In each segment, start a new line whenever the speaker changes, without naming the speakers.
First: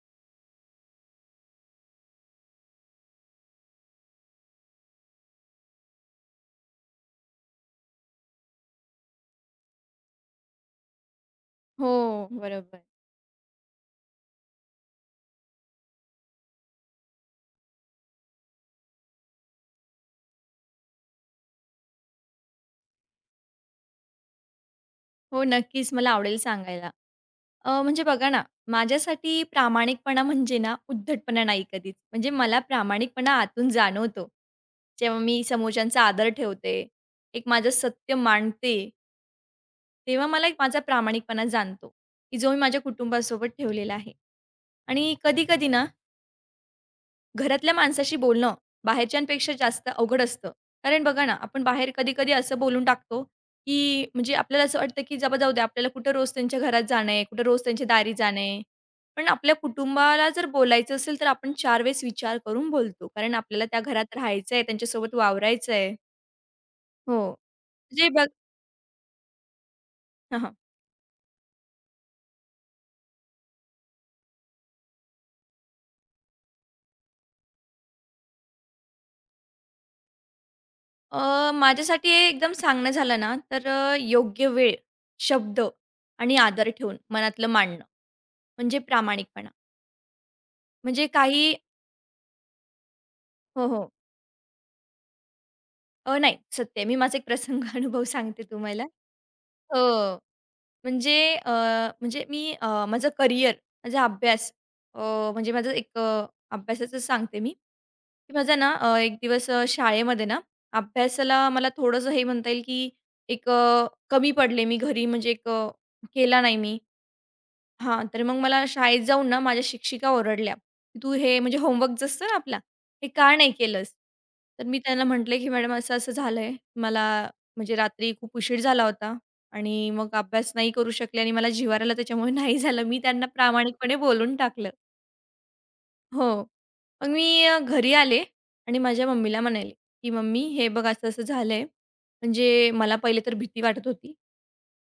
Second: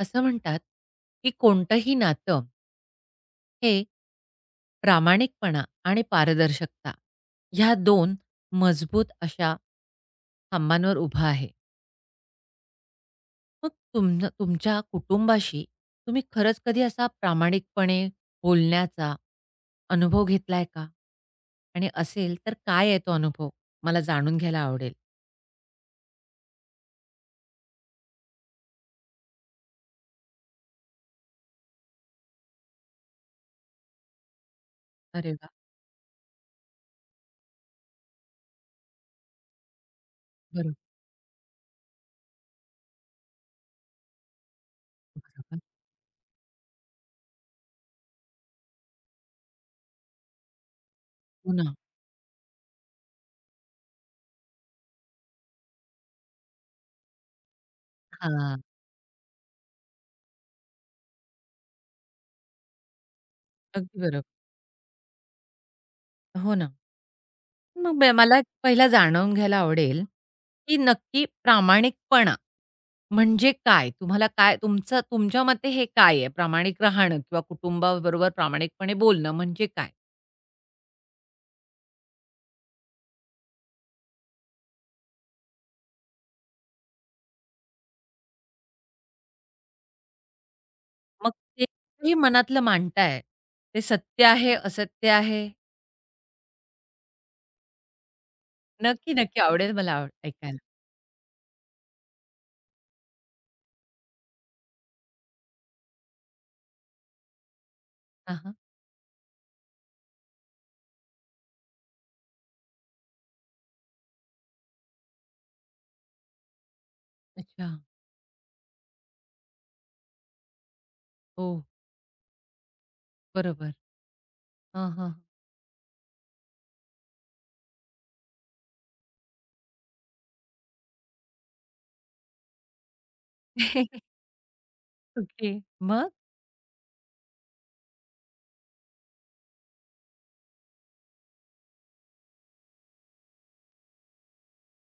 असं म्हणतात, की कोणतंही नातं हे प्रामाणिकपणा आणि पारदर्शकता ह्या दोन मजबूत अशा खांबांवर उभं आहे.
हो, बरोबर.
मग तुमच्या कुटुंबाशी तुम्ही खरंच कधी असा प्रामाणिकपणे बोलण्याचा अनुभव घेतलाय का? आणि असेल तर काय आहे तो अनुभव? मला जाणून घ्यायला आवडेल.
हो, नक्कीच मला आवडेल सांगायला. म्हणजे बघा ना, माझ्यासाठी प्रामाणिकपणा म्हणजे ना, उद्धटपणा नाही कधीच. म्हणजे मला प्रामाणिकपणा आतून जाणवतो. जेव्हा
अरे
मी
वाह!
समोरच्यांचा आदर ठेवते, एक माझं सत्य मांडते तेव्हा मला एक
बरोबर,
माझा प्रामाणिकपणा जाणतो, की जो मी माझ्या कुटुंबासोबत ठेवलेला आहे. आणि
बरोबर.
कधी-कधी ना घरातल्या माणसाशी बोलणं बाहेरच्यांपेक्षा जास्त अवघड असतं. कारण बघा ना,
हो
आपण
ना.
बाहेर कधी-कधी असं बोलून टाकतो, की म्हणजे आपल्याला असं वाटतं, की जबा "जाऊ दे, आपल्याला कुठं रोज त्यांच्या घरात जाणं आहे, कुठं रोज त्यांच्या दारी जाणं
हां.
आहे." पण आपल्या कुटुंबाला जर बोलायचं असेल, तर आपण 4 वेळेस विचार करून बोलतो. कारण आपल्याला त्या
अगदी
घरात
बरोबर.
राहायचं आहे, त्यांच्यासोबत वावरायचं आहे.
हो ना.
हो.
मग
जे बघ
मला पहिला जाणून घ्यायला आवडेल,
हां, हां.
की नक्की प्रामाणिकपणा म्हणजे काय? तुम्हाला काय तुमचं तुमच्या मते हे काय आहे? प्रामाणिक राहणं किंवा कुटुंबाबरोबर प्रामाणिकपणे बोलणं म्हणजे काय?
माझ्यासाठी हे एकदम सांगणं झालं ना, तर योग्य वेळ, शब्द आणि आदर ठेवून मनातलं मांडणं म्हणजे प्रामाणिकपणा. म्हणजे
मग
काही
ते तुम्ही मनातलं मांडताय,
हो,
ते
हो.
सत्य आहे, असत्य आहे?
नाही सत्य आहे. मी माझा एक प्रसंग अनुभव सांगते तुम्हाला.
नक्की, नक्की आवडेल
हो.
मला ऐकायला.
म्हणजे म्हणजे मी माझं करियर, माझा अभ्यास अ, म्हणजे माझं एक अभ्यासाचं सांगते मी, की
हां,
माझा ना एक दिवस शाळेमध्ये ना अभ्यासाला मला थोडंसं हे म्हणता येईल, की एक कमी पडले मी घरी म्हणजे एक केला नाही मी.
अच्छा.
हां, तर मग मला शाळेत जाऊन ना माझ्या शिक्षिका ओरडल्या, की "तू हे
हो,
म्हणजे होमवर्क जो असतो ना आपला, हे का नाही
बरोबर.
केलंस?" तर मी
हां,
त्यांना
हां.
म्हटले, की "मॅडम असं-असं झालंय. मला म्हणजे रात्री खूप उशीर झाला होता आणि मग अभ्यास नाही करू शकले आणि मला जिव्हार आला त्याच्यामुळे नाही झालं." मी त्यांना प्रामाणिकपणे बोलून टाकलं.
ओके. मग?
हो. मग मी घरी आले आणि माझ्या मम्मीला म्हणाले, की "मम्मी हे बघ असं-असं झालंय." म्हणजे मला पहिले तर भीती वाटत होती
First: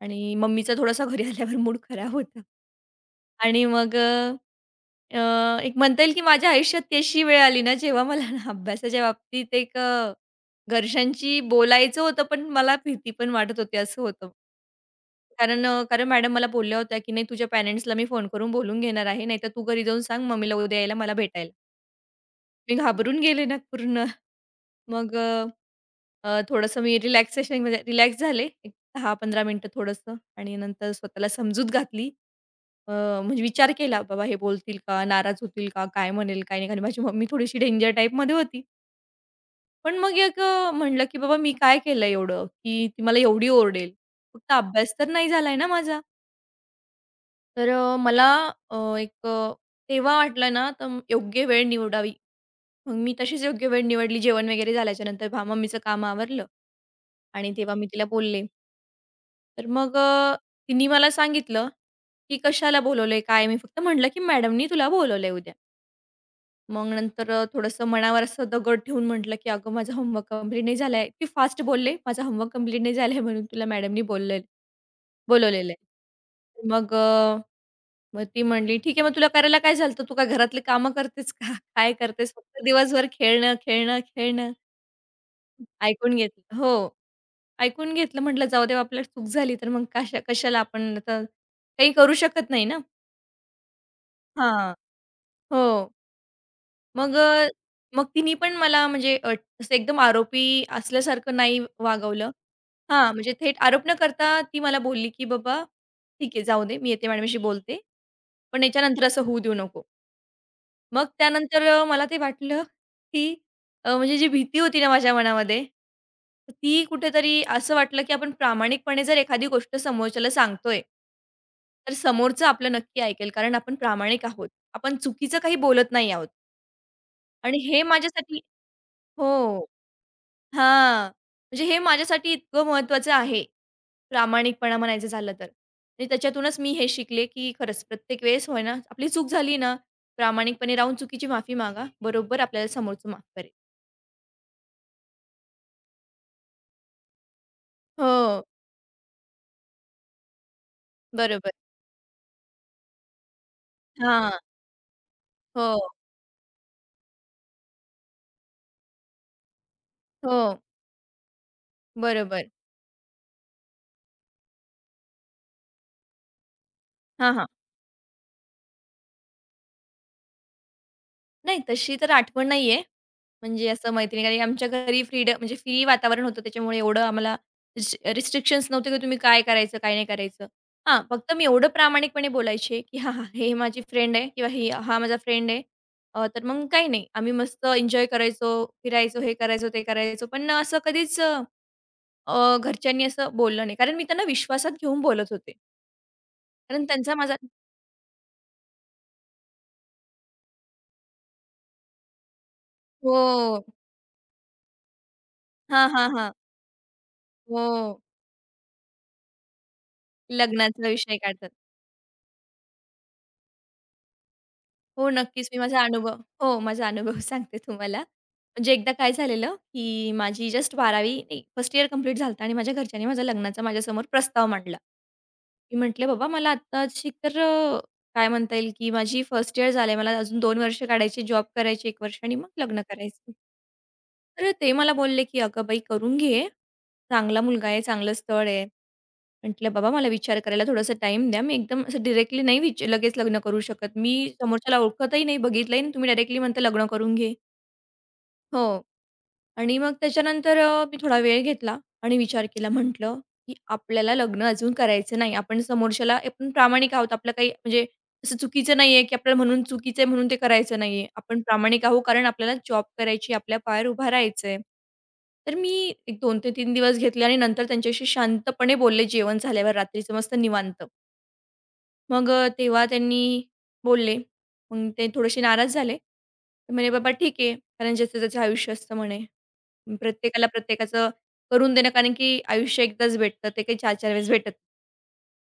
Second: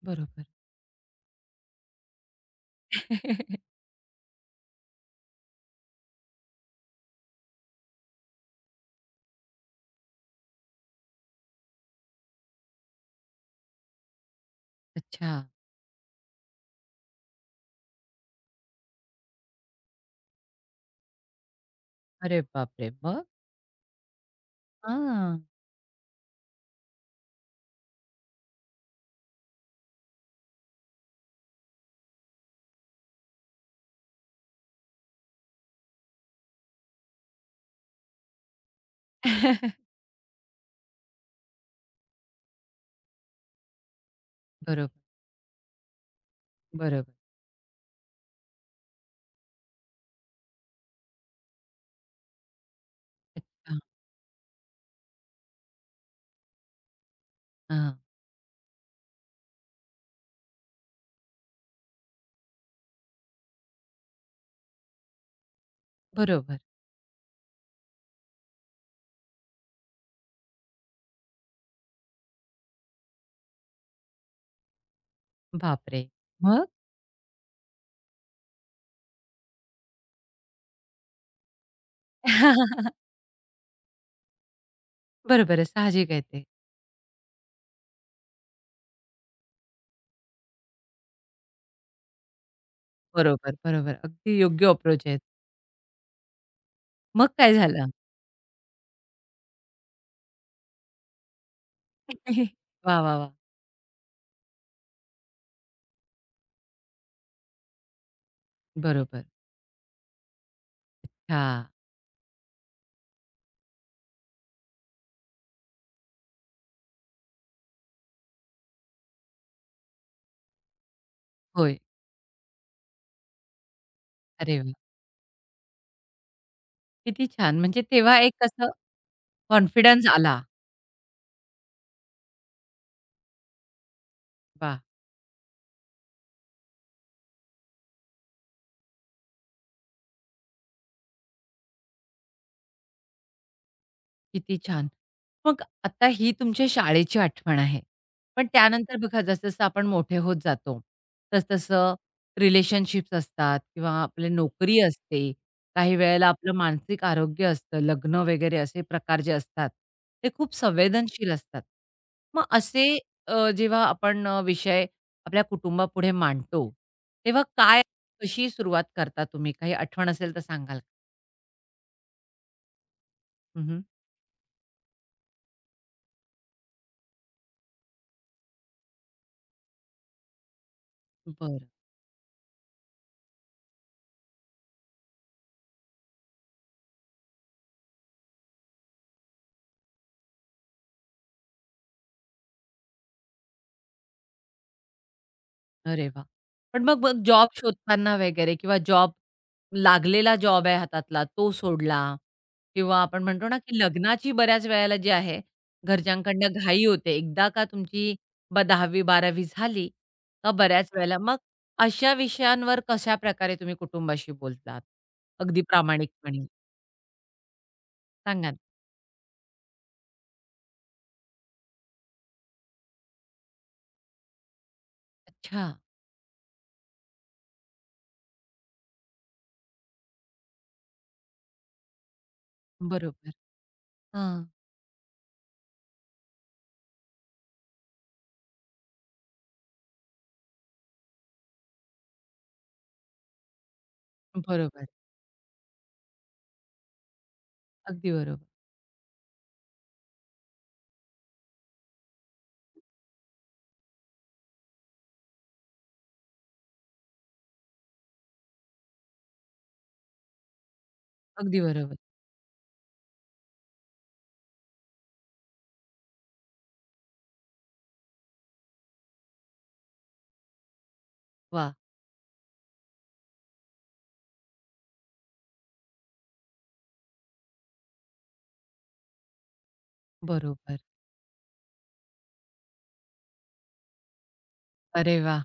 आणि
बरोबर.
मम्मीचा थोडासा घरी आल्यावर मूड खराब होता. आणि मग अ, अ, एक म्हणता येईल की माझ्या आयुष्यात ती अशी वेळ आली ना, जेव्हा मला ना अभ्यासाच्या बाबतीत एक घरच्यांशी बोलायचं होतं, पण मला भीती पण वाटत होती, असं होतं.
अच्छा.
कारण मॅडम मला बोलल्या होत्या, की "नाही, तुझ्या पॅरेंट्सला मी फोन करून बोलून घेणार आहे. नाहीतर तू घरी जाऊन सांग मम्मीला उद्या यायला मला भेटायला."
अरे
मी
बापरे!
घाबरून
मग?
गेले ना पूर्ण. मग अ,
हां.
अ, थोडंसं मी रिलॅक्सेशनमध्ये रिलॅक्स झाले, एक 10-15 मिनिटं थोडंसं आणि नंतर स्वतःला समजूत घातली. अ, म्हणजे विचार केला, "बाबा हे बोलतील का? नाराज होतील का? काय म्हणेल, काय नाही?" कारण माझी मम्मी थोडीशी डेंजर टाईपमध्ये होती. पण मग एक म्हटलं, की "बाबा मी काय केलं एवढं, की ती मला एवढी ओरडेल? फक्त अभ्यास
बरोबर.
तर नाही झालाय ना माझा."
बरोबर.
तर मला अ, एक अ, तेव्हा वाटलं ना, तर योग्य वेळ निवडावी. मग मी तशीच योग्य
अच्छा.
वेळ निवडली. जेवण वगैरे झाल्याच्यानंतर भा मम्मीचं काम आवरलं आणि तेव्हा मी
हां.
तिला बोलले. तर मग तिने मला सांगितलं, की "कशाला बोलवलंय? काय?" मी फक्त म्हटलं, की "मॅडमनी तुला बोलवलंय उद्या."
बरोबर.
मग नंतर थोडंसं मनावर असं दगड ठेवून म्हटलं, की "अगं, माझा होमवर्क कंप्लीट नाही झाला आहे." इतकी फास्ट बोलले, "माझा होमवर्क कंप्लीट नाही झाला म्हणून तुला मॅडमनी बोलले बोलवलेलं
बापरे! मग?
आहे." मग मग ती म्हणली, "ठीक आहे, मग तुला करायला काय झालं होतं? तू काय घरातली कामं करतेस का? काय करतेस? फक्त दिवसभर खेळणं, खेळणं, खेळणं."
बरोबर आहे. साहजिक
ऐकून
आहे ते.
घेतलं हो, ऐकून घेतलं. म्हटलं, "जाऊ दे, आपल्याला चूक झाली तर मग कशा कशाला आपण आता काही करू शकत नाही ना."
बरोबर, बरोबर. अगदी योग्य
हां.
अप्रोच आहे.
हो. मग
मग
अ,
काय झालं?
मग तिने पण मला म्हणजे असं एकदम आरोपी असल्यासारखं नाही वागवलं.
वाह,
हां,
वाह, वाह!
म्हणजे थेट आरोप न करता ती मला बोलली, की "बाबा ठीक आहे, जाऊ दे. मी येते मॅडमशी बोलते. पण याच्यानंतर असं
बरोबर.
होऊ देऊ नको." मग
हां.
त्यानंतर मला ते वाटलं, की म्हणजे जी भीती होती ना माझ्या मनामध्ये, ती कुठेतरी असं वाटलं, की आपण प्रामाणिकपणे जर एखादी गोष्ट समोरच्याला सांगतोय,
होय.
तर समोरचं आपलं नक्की ऐकेल. कारण आपण प्रामाणिक आहोत.
अरे वाह!
आपण चुकीचं काही बोलत नाही आहोत
किती छान.
आणि
म्हणजे
हे
तेव्हा
माझ्यासाठी
एक असं
हो.
कॉन्फिडन्स आला.
हां, म्हणजे हे माझ्यासाठी इतकं महत्त्वाचं आहे, प्रामाणिकपणा
वाह!
म्हणायचं झालं तर. आणि त्याच्यातूनच मी हे शिकले, की खरंच प्रत्येक वेळेस होय ना, आपली चूक झाली ना, प्रामाणिकपणे राहून चुकीची माफी मागा. बरोबर आपल्याला समोरचं माफ करेल.
किती छान. मग आता ही तुमच्या शाळेची आठवण आहे.
हो,
पण त्यानंतर बघा जसं-जसं आपण मोठे होत जातो,
बरोबर.
तसं-तसं रिलेशनशिप्स असतात किंवा आपली
हां.
नोकरी असते.
हो,
काही वेळेला आपलं मानसिक आरोग्य असतं, लग्न वगैरे असे प्रकार जे असतात, ते
हो.
खूप संवेदनशील असतात. मग
बरोबर.
असे जेव्हा आपण विषय आपल्या कुटुंबापुढे मांडतो,
हां,
तेव्हा
हां.
कशी सुरुवात करता तुम्ही? काही आठवण असेल तर सांगाल?
नाही तशी तर आठवण नाहीये.
हं,
म्हणजे
हं.
असं मैत्रिणी कारण आमच्या घरी फ्रीडम म्हणजे फ्री वातावरण होतं त्याच्यामुळे एवढं आम्हाला रिस्ट्रिक्शन्स नव्हते, की तुम्ही काय करायचं, काय नाही करायचं. हां, फक्त मी
बरं.
एवढं प्रामाणिकपणे बोलायचे, की "हां, हां, हे माझी फ्रेंड आहे किंवा हे हा माझा फ्रेंड आहे." तर मग काही नाही. आम्ही मस्त एन्जॉय करायचो, फिरायचो, हे करायचो, ते करायचो. पण असं कधीच घरच्यांनी असं बोललं नाही. कारण मी त्यांना विश्वासात घेऊन बोलत होते.
अरे वा, पण
कारण
मग
त्यांचा
मग
माझा
जॉब शोधताना वगैरे किंवा जॉब लागलेला जॉब आहे हातातला तो सोडला किंवा
हो.
आपण म्हणतो ना, की लग्नाची बऱ्याच वेळेला जी आहे
हां, हां, हां.
घरच्यांकडनं घाई होते. एकदा का
हो.
तुमची 10वी-12वी झाली का
लग्नाचा
बऱ्याच
विषय
वेळेला मग
काढतात.
अशा विषयांवर कशाप्रकारे तुम्ही कुटुंबाशी बोलतात?
हो, नक्कीच. मी
अगदी
माझा अनुभव
प्रामाणिकपणे
हो, माझा अनुभव सांगते तुम्हाला.
सांगा ना?
म्हणजे एकदा काय झालेलं, की माझी जस्ट 12वी नाही, फर्स्ट इयर कंप्लीट झालं होतं आणि माझ्या घरच्यांनी माझ्या लग्नाचा माझ्यासमोर प्रस्ताव मांडला.
अच्छा.
मी म्हटले, "बाबा, मला आत्ताची तर काय म्हणता येईल, की माझी फर्स्ट इयर झाली आहे. मला अजून 2 वर्ष काढायची, जॉब करायची 1 वर्ष आणि मग लग्न
बरोबर.
करायचं."
हां.
तर ते मला बोलले, की "अगं बाई, करून घे. चांगला मुलगा आहे, चांगलं स्थळ आहे." म्हटलं, "बाबा मला विचार करायला थोडासा टाइम द्या." मी एकदम असं डिरेक्टली नाही विच लगेच लग्न करू शकत. मी समोरच्याला
बरोबर.
ओळखतही नाही, बघितलंही नाही. तुम्ही डायरेक्टली म्हणता लग्न करून घे.
अगदी बरोबर.
हो. आणि मग त्याच्यानंतर मी थोडा वेळ घेतला आणि विचार केला. म्हटलं, की आपल्याला लग्न अजून करायचं नाही. आपण समोरच्याला आपण प्रामाणिक आहोत. आपलं काही म्हणजे असं चुकीचं नाहीये, की आपल्याला म्हणून चुकीचं आहे म्हणून ते करायचं नाहीये. आपण
अगदी
प्रामाणिक
बरोबर.
आहोत कारण आपल्याला जॉब करायची, आपल्या पायावर उभा राहायचंय. तर मी एक 2 ते 3 दिवस घेतले आणि नंतर त्यांच्याशी शांतपणे बोलले जेवण झाल्यावर रात्रीचं मस्त निवांत.
वाह!
तेव्हा त्यांनी बोलले. मग ते थोडेसे नाराज झाले. ते म्हणे, "बाबा ठीक आहे, कारण ज्याचं त्याचं आयुष्य असतं" म्हणे. "प्रत्येकाला
बरोबर.
प्रत्येकाचं करून देणं, कारण की आयुष्य एकदाच भेटतं, ते काही 4-4 वेळेस भेटत
अरे वाह!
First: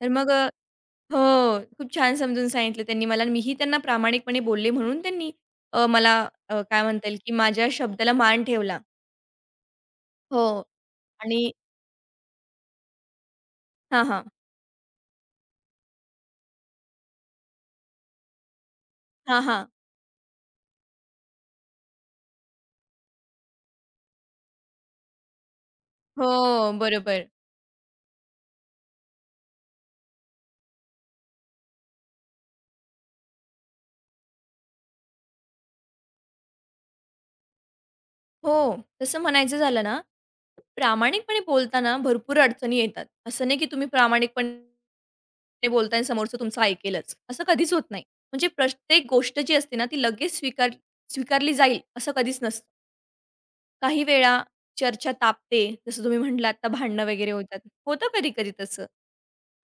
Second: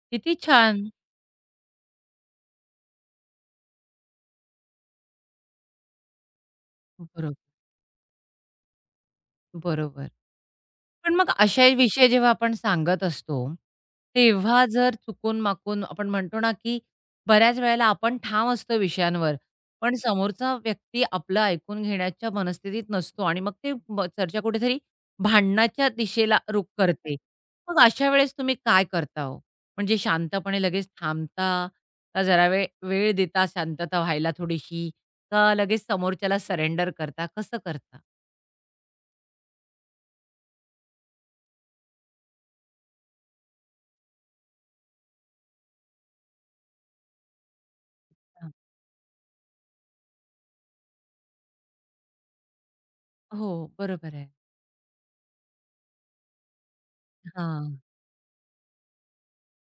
तर
किती छान.
हो, खूप छान समजून सांगितलं त्यांनी मला आणि मीही त्यांना प्रामाणिकपणे बोलले म्हणून त्यांनी मला काय म्हणता येईल, की
बरोब
माझ्या शब्दाला मान ठेवला.
बरोबर.
हो
पण मग
आणि
अशा विषय जेव्हा आपण सांगत असतो,
हां, हां.
तेव्हा जर चुकून-माकून आपण म्हणतो ना, की बऱ्याच वेळेला आपण ठाम असतो विषयांवर,
हां, हां.
पण समोरचा व्यक्ती आपलं ऐकून घेण्याच्या मनस्थितीत नसतो आणि मग ते चर्चा कुठेतरी भांडणाच्या दिशेला रुख
हो,
करते.
बरोबर.
मग अशा वेळेस तुम्ही काय करता हो? म्हणजे शांतपणे लगेच थांबता, का जरा वेळ वेळ देता शांतता व्हायला थोडीशी, का लगेच समोरच्याला सरेंडर करता, कसं करता?
हो. तसं म्हणायचं झालं ना, प्रामाणिकपणे बोलताना भरपूर अडचणी येतात. असं नाही की तुम्ही प्रामाणिकपणे बोलताय आणि समोरचं तुमचं ऐकेलच, असं कधीच होत नाही. म्हणजे प्रत्येक गोष्ट जी असते ना, ती लगेच स्वीकारली जाईल असं कधीच नसतं.
हो,
काही
बरोबर आहे.
वेळा चर्चा तापते, जसं तुम्ही म्हटलात आता भांडणं वगैरे होतात.
हां,
होतं कधी-कधी तसं.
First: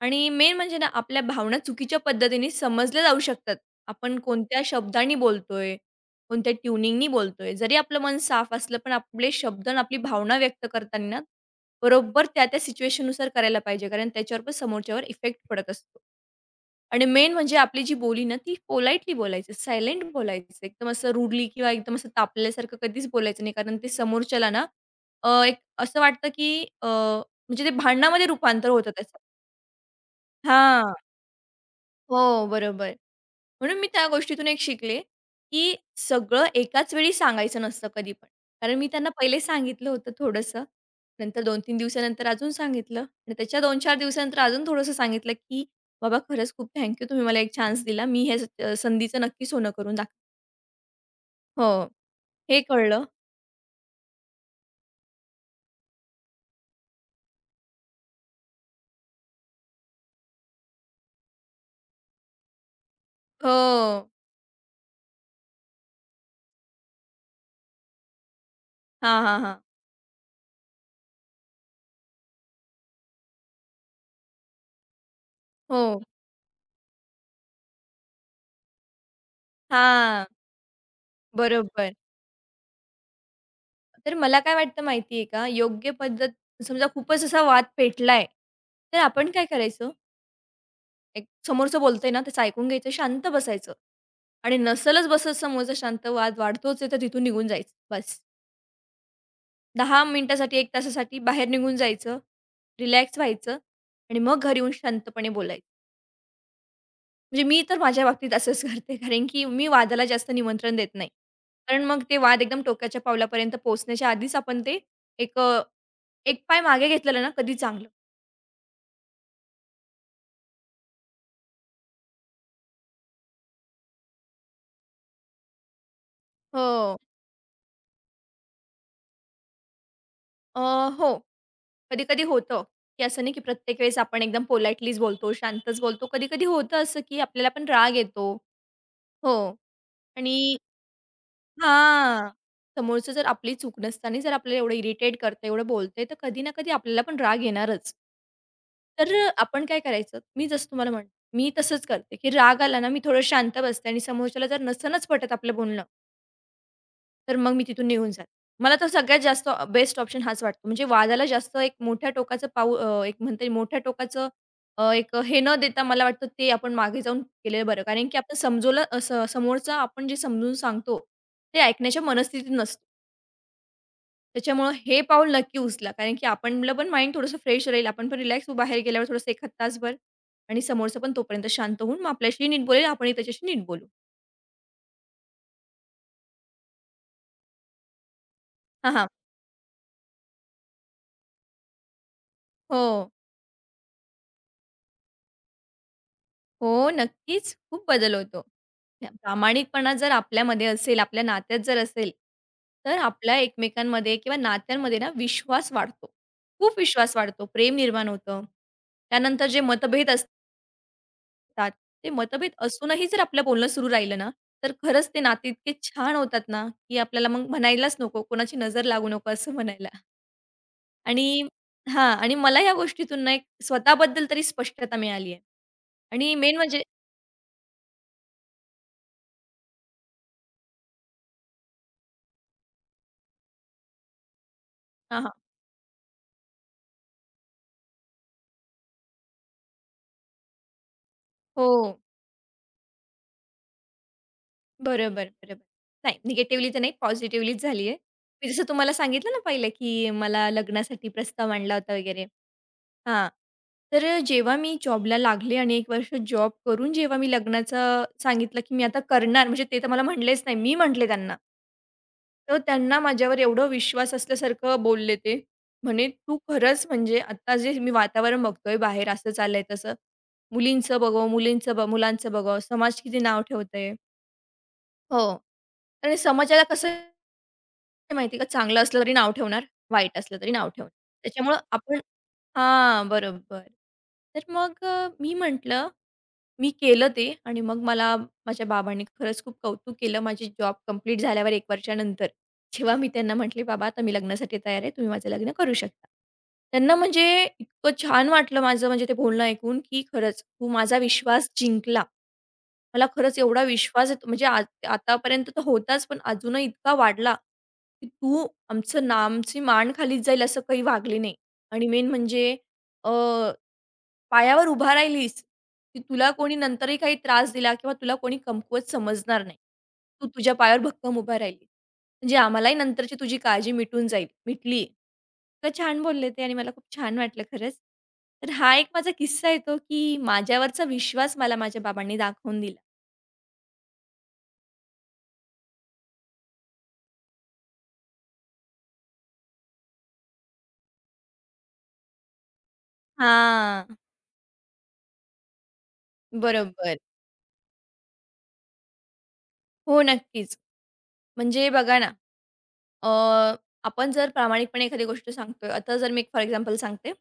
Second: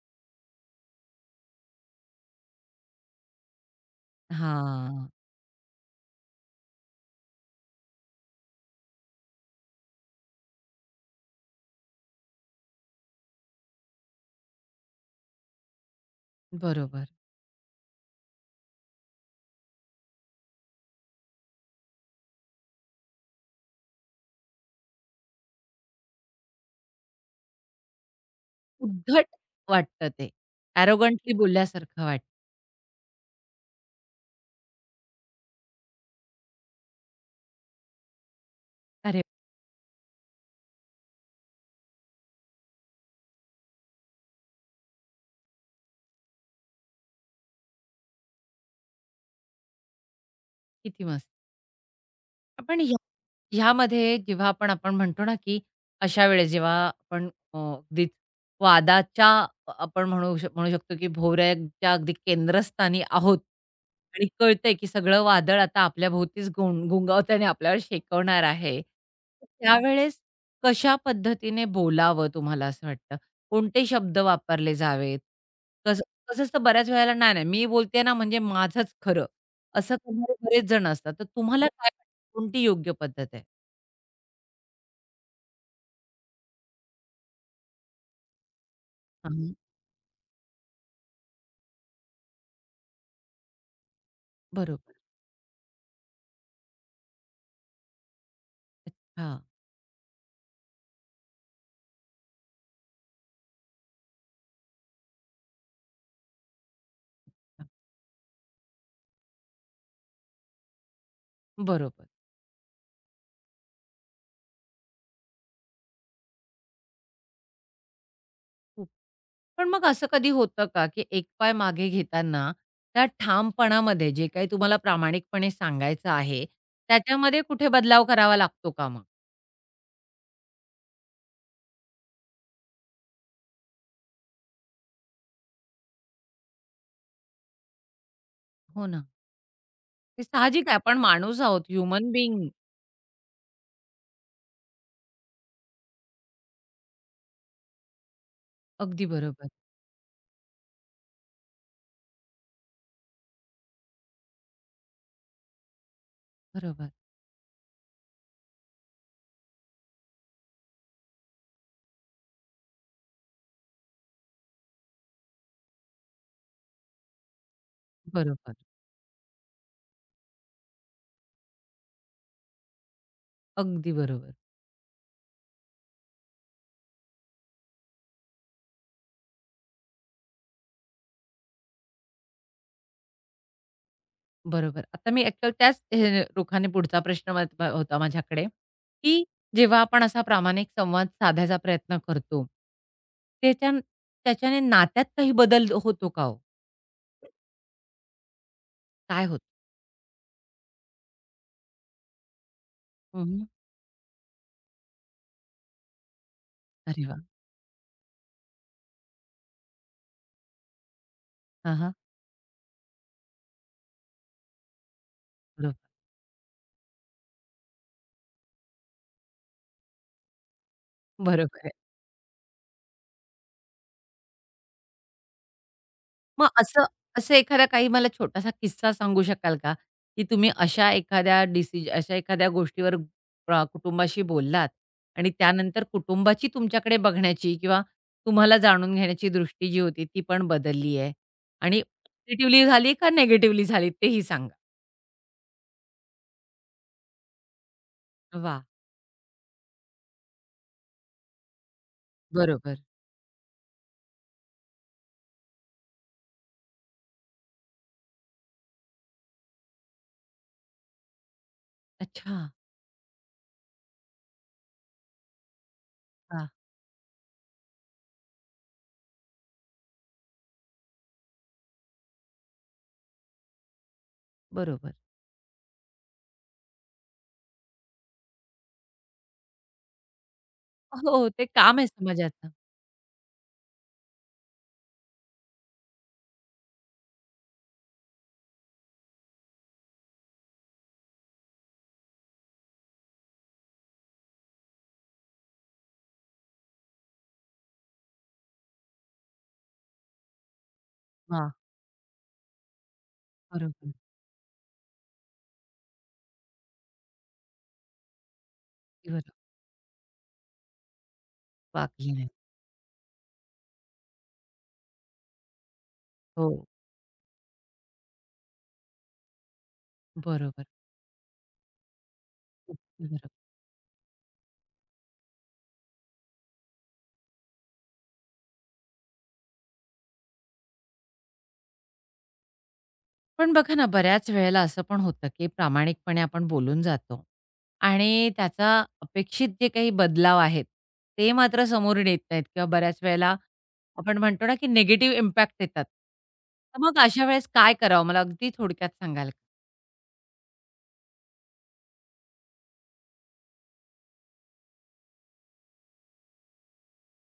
आणि मेन म्हणजे ना आपल्या भावना चुकीच्या पद्धतीने समजल्या जाऊ शकतात. आपण कोणत्या
हां,
शब्दांनी बोलतोय, कोणत्या ट्युनिंगनी बोलतोय. जरी आपलं मन साफ असलं, पण आपले शब्द आणि आपली भावना व्यक्त करताना बरोबर त्या त्या सिच्युएशननुसार करायला पाहिजे. कारण त्याच्यावर पण समोरच्यावर इफेक्ट पडत असतो.
बरोबर.
आणि
हं.
मेन म्हणजे आपली जी बोली ना, ती पोलाइटली बोलायचं, सायलेंट बोलायचं. एकदम असं रूडली किंवा एकदम असं तापल्यासारखं कधीच बोलायचं नाही. कारण ते समोरच्याला ना, एक असं वाटतं, की म्हणजे ते भांडणामध्ये रूपांतर होतं त्याचं.
उद्धट वाटतं ते.
हां.
ॲरोगंटली बोलल्यासारखं वाटतं.
हो, बरोबर. म्हणून मी त्या गोष्टीतून एक शिकले, की सगळं एकाच वेळी सांगायचं नसतं कधी पण. कारण मी त्यांना
अरे,
पहिले सांगितलं होतं थोडंसं. नंतर 2-3 दिवसानंतर अजून सांगितलं आणि त्याच्या 2-4 दिवसानंतर अजून थोडंसं सांगितलं, की "बाबा खरंच खूप थँक यू. तुम्ही मला एक चान्स दिला. मी ह्या संधीचं नक्की सोनं करून दाखवेन."
किती मस्त.
हो. हे
पण ह्या
कळलं.
ह्यामध्ये जेव्हा आपण आपण म्हणतो ना, की अशा वेळेस जेव्हा आपण अगदीच वादाच्या आपण म्हणू म्हणू शकतो, की भोवऱ्याच्या अगदी केंद्रस्थानी आहोत
हो.
आणि कळतंय, की सगळं वादळ आता आपल्याभोवतीच गुंगावतंय आणि आपल्यावर शेकवणार आहे.
हां, हां, हां.
त्यावेळेस कशा पद्धतीने बोलावं तुम्हाला असं वाटतं? कोणते शब्द वापरले जावेत? कसं
हो.
कसं असतं बऱ्याच वेळेला, "नाही, नाही, मी बोलते ना म्हणजे माझंच खरं." असं
हां.
करणारे बरेच जण असतात. तर तुम्हाला काय
बरोबर.
कोणती योग्य पद्धत आहे?
तर मला काय वाटतं माहिती का? योग्य पद्धत समजा खूपच असा वाद पेटलाय, तर आपण काय
हं.
करायचं? एक समोरचं बोलतंय ना, त्याचं ऐकून घ्यायचं, शांत बसायचं आणि
बरोबर.
नसेलच बसत समोरचा शांत, वाद वाढतोच आहे, तर तिथून निघून जायचं बस.
अच्छा,
10 मिनिटासाठी, 1 तासासाठी बाहेर निघून जायचं, रिलॅक्स व्हायचं आणि मग घरी येऊन शांतपणे बोलायचं. म्हणजे मी तर माझ्या बाबतीत असंच करते, कारण की मी वादाला जास्त निमंत्रण देत नाही. कारण मग
बरोबर.
ते वाद एकदम टोकाच्या पावलापर्यंत पोहोचण्याच्या आधीच आपण ते एक एक पाय मागे घेतलेलं ना, कधी चांगलं.
खूप पण मग असं कधी होतं का, की एक पाय मागे घेताना त्या ठामपणामध्ये जे काही तुम्हाला प्रामाणिकपणे सांगायचं आहे,
हो.
त्याच्यामध्ये कुठे बदलाव करावा लागतो का मग?
अ, हो. कधी-कधी होतं, की असं नाही की प्रत्येक वेळेस आपण एकदम पोलाइटलीच बोलतो, शांतच बोलतो. कधी-कधी होतं असं, की आपल्याला पण राग येतो.
हो ना.
हो.
ते
आणि
साहजिक आहे. आपण माणूस आहोत, ह्युमन
हां.
बीइंग.
समोरचं जर आपली चूक नसताना जर आपल्याला एवढं इरिटेट करतंय, एवढं बोलतंय, तर कधी ना कधी आपल्याला पण राग येणारच.
अगदी
तर
बरोबर,
आपण काय करायचं? मी जसं तुम्हाला म्हण मी तसंच करते, की राग आला ना, मी थोडं शांत बसते आणि समोरच्याला जर नसेनच पटत आपलं बोलणं
बरोबर,
तर मग मी तिथून निघून जाते. मला तर सगळ्यात जास्त बेस्ट ऑप्शन हाच वाटतो. म्हणजे वादाला जास्त एक मोठ्या टोकाचं पाऊल एक म्हणता येईल मोठ्या टोकाचं एक हे न देता मला वाटतं ते आपण मागे जाऊन केलेलं बरं. कारण की आपण
बरोबर.
समजवलं अ, स समोरचं आपण जे समजून सांगतो, ते ऐकण्याच्या मनस्थितीत नसतो.
अगदी बरोबर.
त्याच्यामुळं हे पाऊल नक्की उचला. कारण की आपलं पण माइंड थोडंसं फ्रेश राहील. आपण पण रिलॅक्स बाहेर गेल्यावर थोडंसं एखाद तासभर आणि समोरचा पण तोपर्यंत शांत होऊन मग आपल्याशी नीट बोलेल, आपणही त्याच्याशी नीट बोलू.
बरोबर. आता मी ॲक्चुअल त्याच हे रुखाने पुढचा प्रश्न होता माझ्याकडे,
हां, हां.
की जेव्हा आपण असा प्रामाणिक संवाद साधायचा प्रयत्न करतो,
हो.
त्याच्या त्याच्याने नात्यात काही बदल होतो का हो?
हो, नक्कीच. खूप बदल होतो.
काय होतं?
प्रामाणिकपणा जर आपल्यामध्ये असेल, आपल्या नात्यात जर असेल, तर
हं,
आपल्या
हं.
एकमेकांमध्ये किंवा नात्यांमध्ये ना विश्वास वाढतो. खूप
अरे
विश्वास
वाह!
वाढतो. प्रेम निर्माण होतं. त्यानंतर जे मतभेद असतात,
हां, हां.
ते मतभेद असूनही जर आपलं बोलणं सुरू राहिलं ना, तर खरंच ते नाते इतके
बरोबर.
छान होतात ना, की आपल्याला मग म्हणायलाच नको, कोणाची नजर लागू नको असं म्हणायला. आणि
बरोबर
हां. आणि मला या गोष्टीतून ना एक स्वतःबद्दल तरी स्पष्टता मिळाली आहे. आणि
मग
मेन म्हणजे
असं असं एखादा काही मला छोटासा किस्सा सांगू शकाल का? की तुम्ही अशा एखाद्या अशा एखाद्या गोष्टीवर कुटुंबाशी बोललात
हां,
आणि
हां.
त्यानंतर कुटुंबाची तुमच्याकडे बघण्याची किंवा तुम्हाला जाणून घेण्याची दृष्टी जी होती ती पण बदलली आहे
हो.
आणि पॉझिटिव्हली झाली का नेगेटिव्हली झाली तेही सांगा?
बरोबर, बरोबर. नाही निगेटिव्हली तर नाही, पॉझिटिव्हलीच झाली आहे. मी
वाह!
जसं तुम्हाला सांगितलं ना पहिलं, की मला लग्नासाठी प्रस्ताव आणला होता वगैरे.
बरोबर.
हां. तर जेव्हा मी जॉबला लागले आणि एक वर्ष जॉब करून जेव्हा मी लग्नाचं सांगितलं, की मी आता करणार म्हणजे ते तर मला म्हटलेच नाही. मी म्हटले त्यांना.
अच्छा.
तर त्यांना माझ्यावर एवढं विश्वास असल्यासारखं बोलले ते. म्हणे, "तू
हां.
खरंच म्हणजे आता जे मी वातावरण बघतोय बाहेर असं चाललंय तसं. मुलींचं बघावं, मुलींचं ब मुलांचं बघावं, समाज किती नाव ठेवतंय."
बरोबर.
हो. आणि समाजाला कसं आहे माहिती आहे का, चांगलं असलं तरी नाव ठेवणार, वाईट असलं तरी नाव ठेवणार.
हो, ते
त्याच्यामुळं
काम आहे
आपण
समाजाचं.
हां, बरोबर. तर मी म्हटलं मी केलं ते आणि मग मला माझ्या बाबांनी खरंच खूप कौतुक केलं. माझी जॉब कंप्लीट झाल्यावर 1 वर्षानंतर. जेव्हा मी त्यांना म्हटले, "बाबा आता मी लग्नासाठी तयार आहे. तुम्ही माझं लग्न करू शकता." त्यांना म्हणजे इतकं छान वाटलं माझं म्हणजे ते बोलणं ऐकून, की "खरंच तू माझा विश्वास
वाह!
जिंकला." मला खरंच एवढा
बरोबर.
विश्वास आहे म्हणजे आ आतापर्यंत तर होताच, पण अजूनही इतका वाढला, की तू आमचं
ती
ना
बरोबर.
आमची मान खालीच जाईल असं काही वागली नाही. आणि मेन
वाकली नाही.
म्हणजे अ पायावर उभा राहिलीस, की तुला कोणी
हो.
नंतरही काही त्रास दिला किंवा तुला कोणी कमकुवत समजणार नाही. तू तुझ्या
बरोबर.
पायावर भक्कम उभा राहिली. म्हणजे आम्हालाही
अगदी
नंतरची तुझी
बरोबर.
काळजी मिटून जाईल, मिटली. इतकं छान बोलले ते आणि मला खूप छान वाटलं खरंच. तर हा एक माझा किस्सा येतो, की माझ्यावरचा विश्वास मला माझ्या बाबांनी दाखवून दिला.
पण बघा ना, बऱ्याच वेळेला असं पण होतं, की प्रामाणिकपणे आपण बोलून जातो आणि त्याचा अपेक्षित जे काही बदलाव आहेत, ते मात्र समोरून येत नाहीत किंवा बऱ्याच वेळेला
हां.
आपण म्हणतो ना, की निगेटिव्ह इम्पॅक्ट येतात. तर
बरोबर.
मग अशा वेळेस काय करावं? मला अगदी थोडक्यात सांगाल का?
हो, नक्कीच. म्हणजे बघा ना, अ, आपण जर प्रामाणिकपणे एखादी गोष्ट सांगतोय आता जर मी एक फॉर एक्झाम्पल सांगते.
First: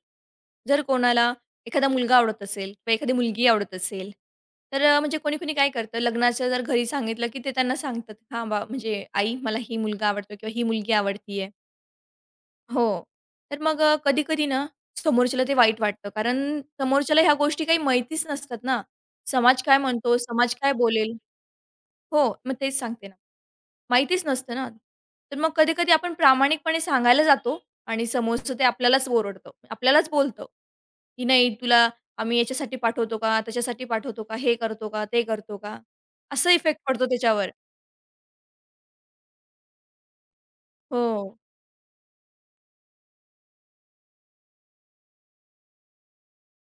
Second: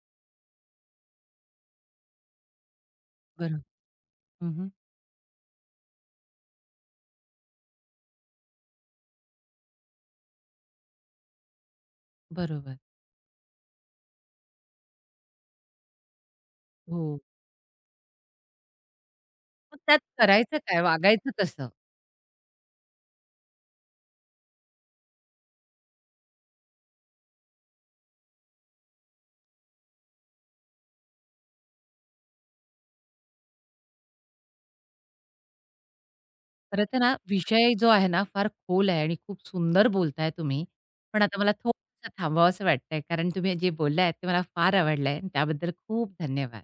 जर कोणाला एखादा मुलगा आवडत असेल किंवा एखादी मुलगी
बरं.
आवडत असेल,
हं,
तर म्हणजे कोणी-कोणी काय करतं लग्नाचं जर घरी सांगितलं, की ते त्यांना सांगतात, "हां, बा म्हणजे आई मला ही मुलगा आवडतो किंवा ही मुलगी आवडती
बरोबर.
हो. तर मग कधी-कधी ना समोरच्याला ते वाईट वाटतं. कारण
हो.
समोरच्याला ह्या गोष्टी काही माहितीच नसतात ना. समाज
मग
काय
त्यात
म्हणतो, समाज
करायचं
काय
काय?
बोलेल
वागायचं कसं?
हो, मग तेच सांगते ना. माहितीच नसतं ना. तर मग कधी-कधी आपण प्रामाणिकपणे सांगायला जातो आणि समोरचं ते आपल्यालाच ओरडतं. आपल्यालाच बोलतं, की "नाही तुला आम्ही याच्यासाठी पाठवतो का? त्याच्यासाठी पाठवतो का? हे करतो का? ते करतो का?" असं इफेक्ट
खरं तर
पडतो
ना,
त्याच्यावर.
विषय जो आहे ना, फार खोल आहे आणि खूप सुंदर बोलताय तुम्ही. पण
हो.
आता मला थोडंसं थांबावसं वाटतंय, कारण तुम्ही जे बोललात ते मला फार आवडलंय. त्याबद्दल खूप धन्यवाद.